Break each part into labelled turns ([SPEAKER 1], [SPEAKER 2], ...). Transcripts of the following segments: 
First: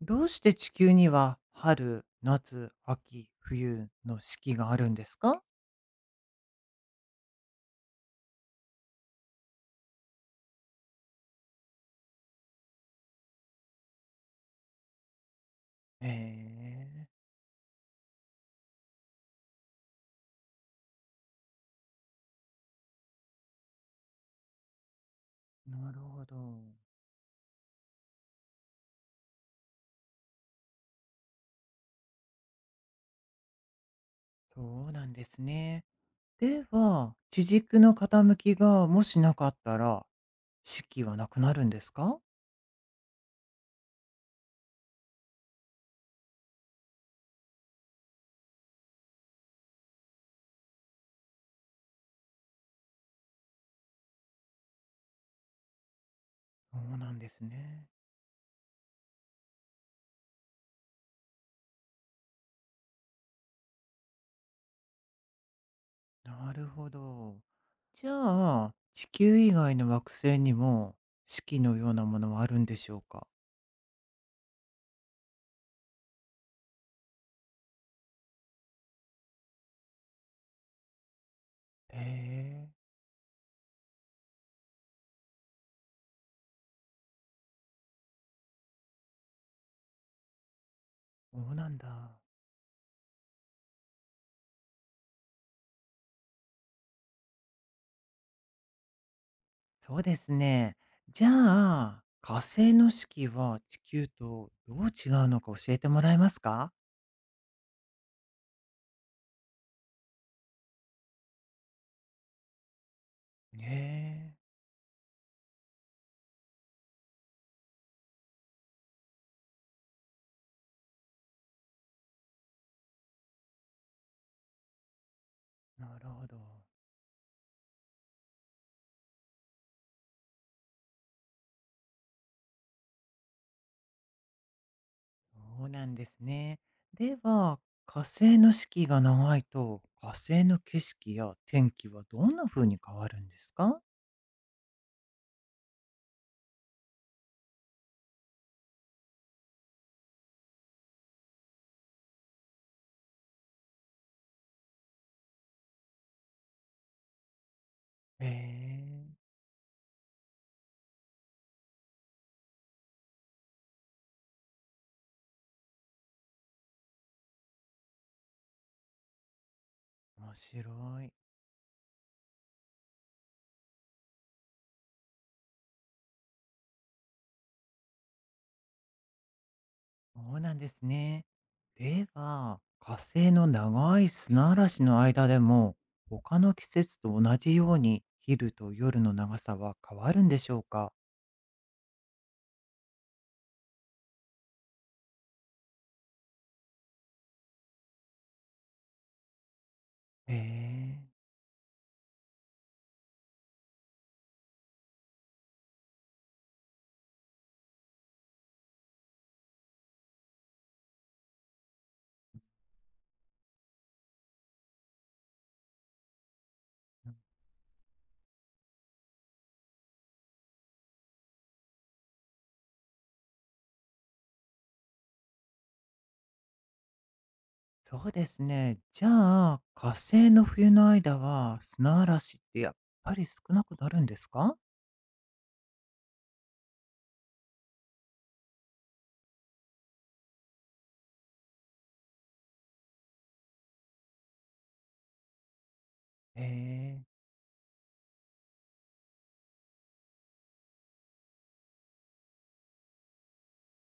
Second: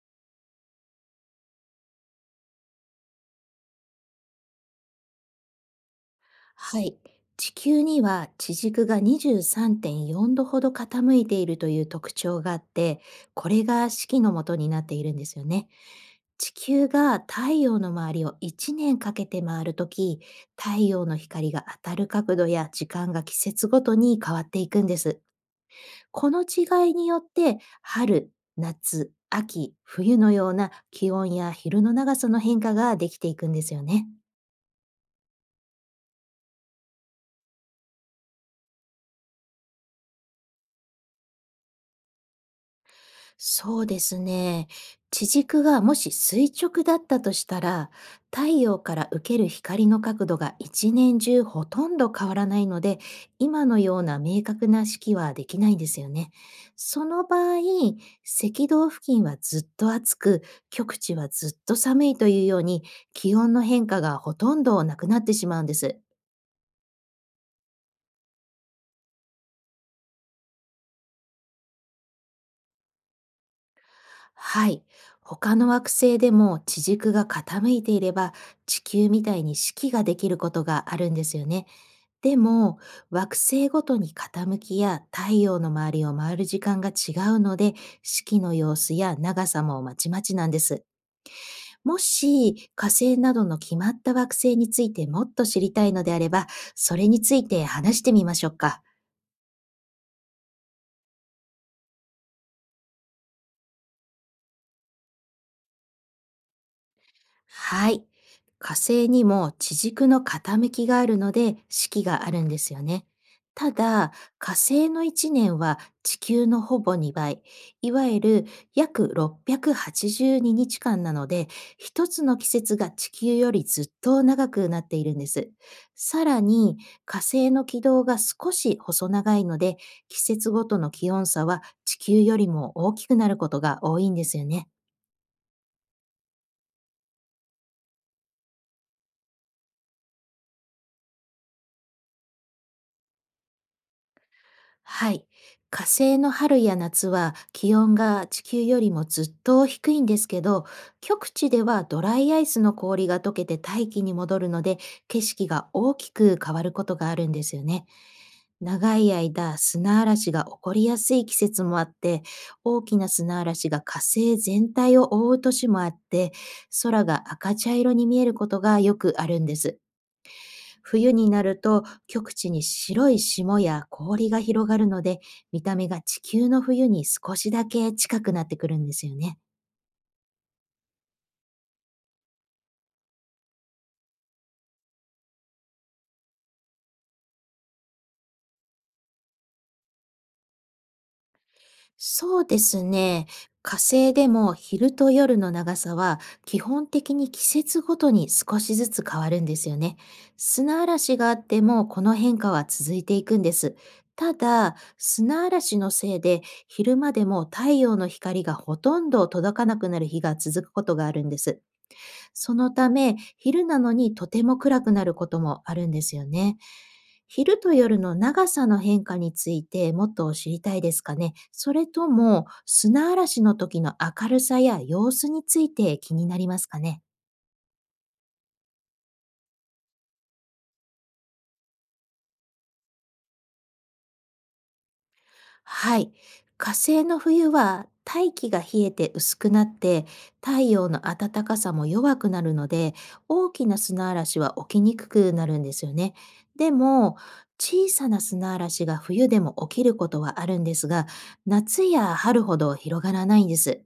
[SPEAKER 1] どうして地球には春、夏、秋、冬の四季があるんですか？
[SPEAKER 2] はい。地球には地軸が23.4度ほど傾いているという特徴があって、これが式の元になっているんですよね。
[SPEAKER 1] へ
[SPEAKER 2] 地球
[SPEAKER 1] え。
[SPEAKER 2] が太陽の周りを1年かけて回るとき、太陽の光が当たる角度や時間が季節ごとに変わっていくんです。
[SPEAKER 1] なるほ
[SPEAKER 2] こ
[SPEAKER 1] ど。
[SPEAKER 2] の違いによって、春、夏、秋、冬のような気温や昼の長さの変化ができていくんですよね。
[SPEAKER 1] そうなんですね。では、地軸の傾きがもしなかったら、四季はなくなるんですか？
[SPEAKER 2] そうですね。地軸がもし垂直だったとしたら、太陽から受ける光の角度が一年中ほとんど変わらないので、今のような明確な式はできないんですよね。
[SPEAKER 1] そう
[SPEAKER 2] そ
[SPEAKER 1] なん
[SPEAKER 2] の
[SPEAKER 1] で
[SPEAKER 2] 場
[SPEAKER 1] す
[SPEAKER 2] 合、
[SPEAKER 1] ね。
[SPEAKER 2] 赤道付近はずっと暑く、極地はずっと寒いというように、気温の変化がほとんどなくなってしまうんです。
[SPEAKER 1] なるほど。じゃあ、地球以外の惑星にも四季のようなものはあるんでしょうか？
[SPEAKER 2] はい。他の惑星でも地軸が傾いていれば、地球みたいに式ができることがあるんですよね。
[SPEAKER 1] へ
[SPEAKER 2] で
[SPEAKER 1] え。
[SPEAKER 2] も、惑星ごとに傾きや太陽の周りを回る時間が違うので、式の様子や長さもまちまちなんです。
[SPEAKER 1] そうなん
[SPEAKER 2] も
[SPEAKER 1] だ。
[SPEAKER 2] し火星などの決まった惑星についてもっと知りたいのであれば、それについて話してみましょうか。
[SPEAKER 1] そうですね。じゃあ、火星の四季は地球とどう違うのか教えてもらえますか？
[SPEAKER 2] はい。火星にも地軸の傾きがあるので、四季があるんですよね。た
[SPEAKER 1] へ
[SPEAKER 2] だ、
[SPEAKER 1] え。
[SPEAKER 2] 火星の1年は地球のほぼ2倍、いわゆる約682日間なので、一つの季節が地球よりずっと長くなっているんです。
[SPEAKER 1] なる
[SPEAKER 2] さ
[SPEAKER 1] ほど。
[SPEAKER 2] らに、火星の軌道が少し細長いので、季節ごとの気温差は地球よりも大きくなることが多いんですよね。
[SPEAKER 1] そうなんですね。では、火星の四季が長いと、火星の景色や天気はどんな風に変わるんですか？
[SPEAKER 2] はい。火星の春や夏は気温が地球よりもずっと低いんですけど、極地ではドライアイスの氷が溶けて大気に戻るので、景色が大きく変わることがあるんですよね。
[SPEAKER 1] へ
[SPEAKER 2] 長
[SPEAKER 1] え。
[SPEAKER 2] い間砂嵐が起こりやすい季節もあって、大きな砂嵐が火星全体を覆う年もあって、空が赤茶色に見えることがよくあるんです。
[SPEAKER 1] 面白
[SPEAKER 2] 冬
[SPEAKER 1] い。
[SPEAKER 2] になると極地に白い霜や氷が広がるので、見た目が地球の冬に少しだけ近くなってくるんですよね。
[SPEAKER 1] そうなんですね。では、火星の長い砂嵐の間でも、他の季節と同じように昼と夜の長さは変わるんでしょうか？
[SPEAKER 2] そうですね。火星でも昼と夜の長さは、基本的に季節ごとに少しずつ変わるんですよね。
[SPEAKER 1] へ
[SPEAKER 2] 砂
[SPEAKER 1] え。
[SPEAKER 2] 嵐があってもこの変化は続いていくんです。ただ、砂嵐のせいで昼間でも太陽の光がほとんど届かなくなる日が続くことがあるんです。そのため、昼なのにとても暗くなることもあるんですよね。昼と夜の長さの変化についてもっと知りたいですかね？それとも、砂嵐の時の明るさや様子について気になりますかね？
[SPEAKER 1] そうですね。じゃあ、火星の冬の間は砂嵐ってやっぱり少なくなるんですか？
[SPEAKER 2] はい。火星の冬は大気が冷えて薄くなって、太陽の暖かさも弱くなるので、大きな砂嵐は起きにくくなるんですよね。
[SPEAKER 1] へ
[SPEAKER 2] で
[SPEAKER 1] え。
[SPEAKER 2] も、小さな砂嵐が冬でも起きることはあるんですが、夏や春ほど広がらないんです。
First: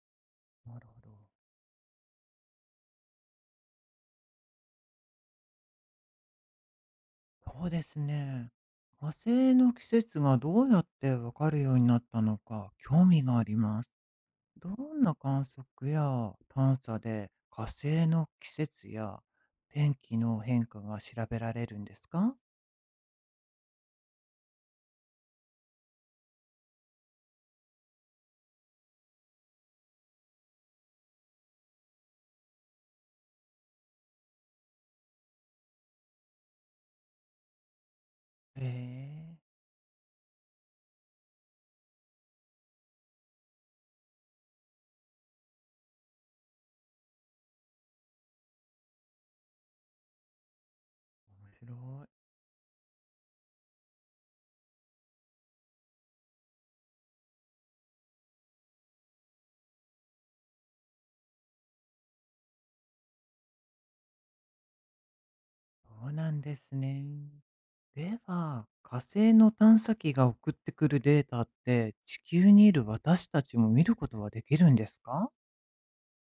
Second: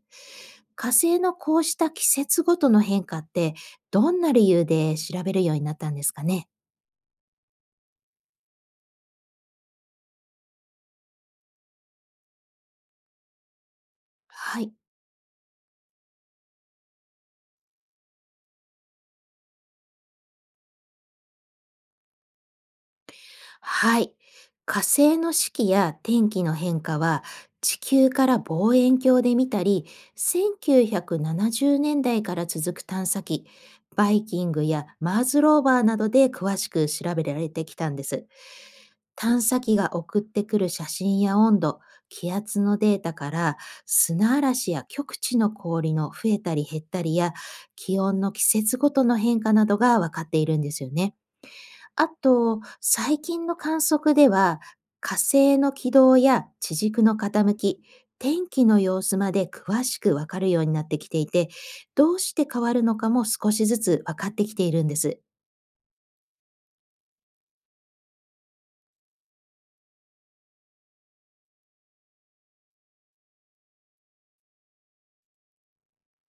[SPEAKER 1] なる
[SPEAKER 2] 火
[SPEAKER 1] ほど。
[SPEAKER 2] 星のこうした季節ごとの変化って、どんな理由で調べるようになったんですかね？
[SPEAKER 1] そうですね。火星の季節がどうやってわかるようになったのか興味があります。
[SPEAKER 2] は
[SPEAKER 1] ど
[SPEAKER 2] い。
[SPEAKER 1] んな観測や探査で火星の季節や天気の変化が調べられるんですか？
[SPEAKER 2] はい。火星の四季や天気の変化は、地球から望遠鏡で見たり、1970年代から続く探査機、バイキングやマーズローバーなどで詳しく調べられてきたんです。
[SPEAKER 1] ええ
[SPEAKER 2] 探
[SPEAKER 1] ー。
[SPEAKER 2] 査機が送ってくる写真や温度、気圧のデータから、砂嵐や極地の氷の増えたり減ったりや気温の季節ごとの変化などが分かっているんですよね。
[SPEAKER 1] 面白い。
[SPEAKER 2] あと、最近の観測では、火星の軌道や地軸の傾き、天気の様子まで詳しくわかるようになってきていて、どうして変わるのかも少しずつ分かってきているんです。
[SPEAKER 1] そうなんですね。では、火星の探査機が送ってくるデータって地球にいる私たちも見ることはできるんですか？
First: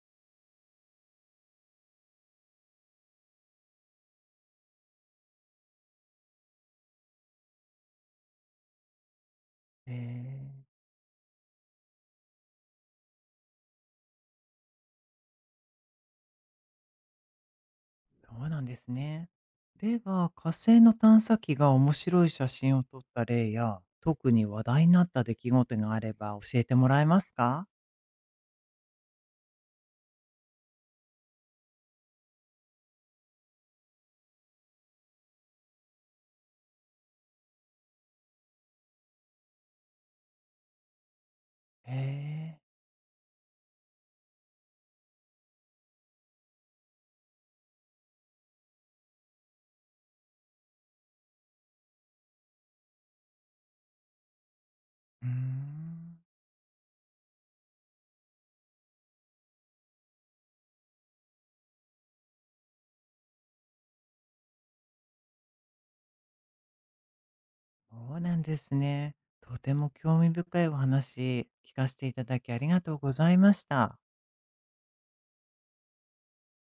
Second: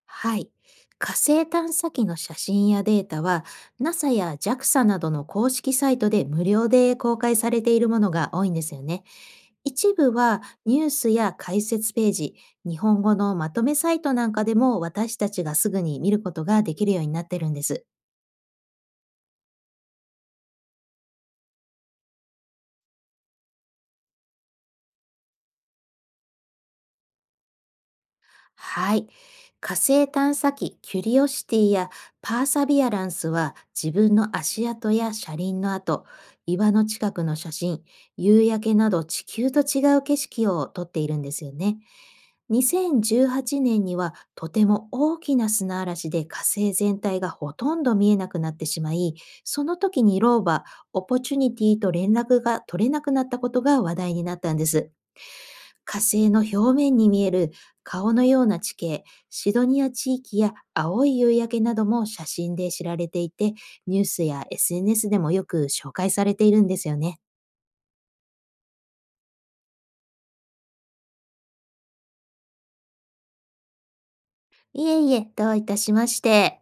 [SPEAKER 2] はい。火星探査機の写真やデータは、NASA や JAXA などの公式サイトで無料で公開されているものが多いんですよね。
[SPEAKER 1] え
[SPEAKER 2] 一部は
[SPEAKER 1] えー。
[SPEAKER 2] ニュースや解説ページ、日本語のまとめサイトなんかでも私たちがすぐに見ることができるようになってるんです。
[SPEAKER 1] そうなんですね。では、火星の探査機が面白い写真を撮った例や、特に話題になった出来事があれば教えてもらえますか？
[SPEAKER 2] はい。火星探査機キュリオシティやパーサビアランスは、自分の足跡や車輪の跡、岩の近くの写真、夕焼けなど地球と違う景色を撮っているんですよね。
[SPEAKER 1] へえ。
[SPEAKER 2] 2018年にはとても大きな砂嵐で火星全体がほとんど見えなくなってしまい、その時にローバ、オポチュニティと連絡が取れなくなったことが話題になったんです。
[SPEAKER 1] うー
[SPEAKER 2] 火
[SPEAKER 1] ん、
[SPEAKER 2] 星の表面に見える顔のような地形、シドニア地域や青い夕焼けなども写真で知られていて、ニュースや SNS でもよく紹介されているんですよね。
[SPEAKER 1] そうなんですね。とても興味深いお話、聞かせていただきありがとうございました。
[SPEAKER 2] いえいえ、どういたしまして。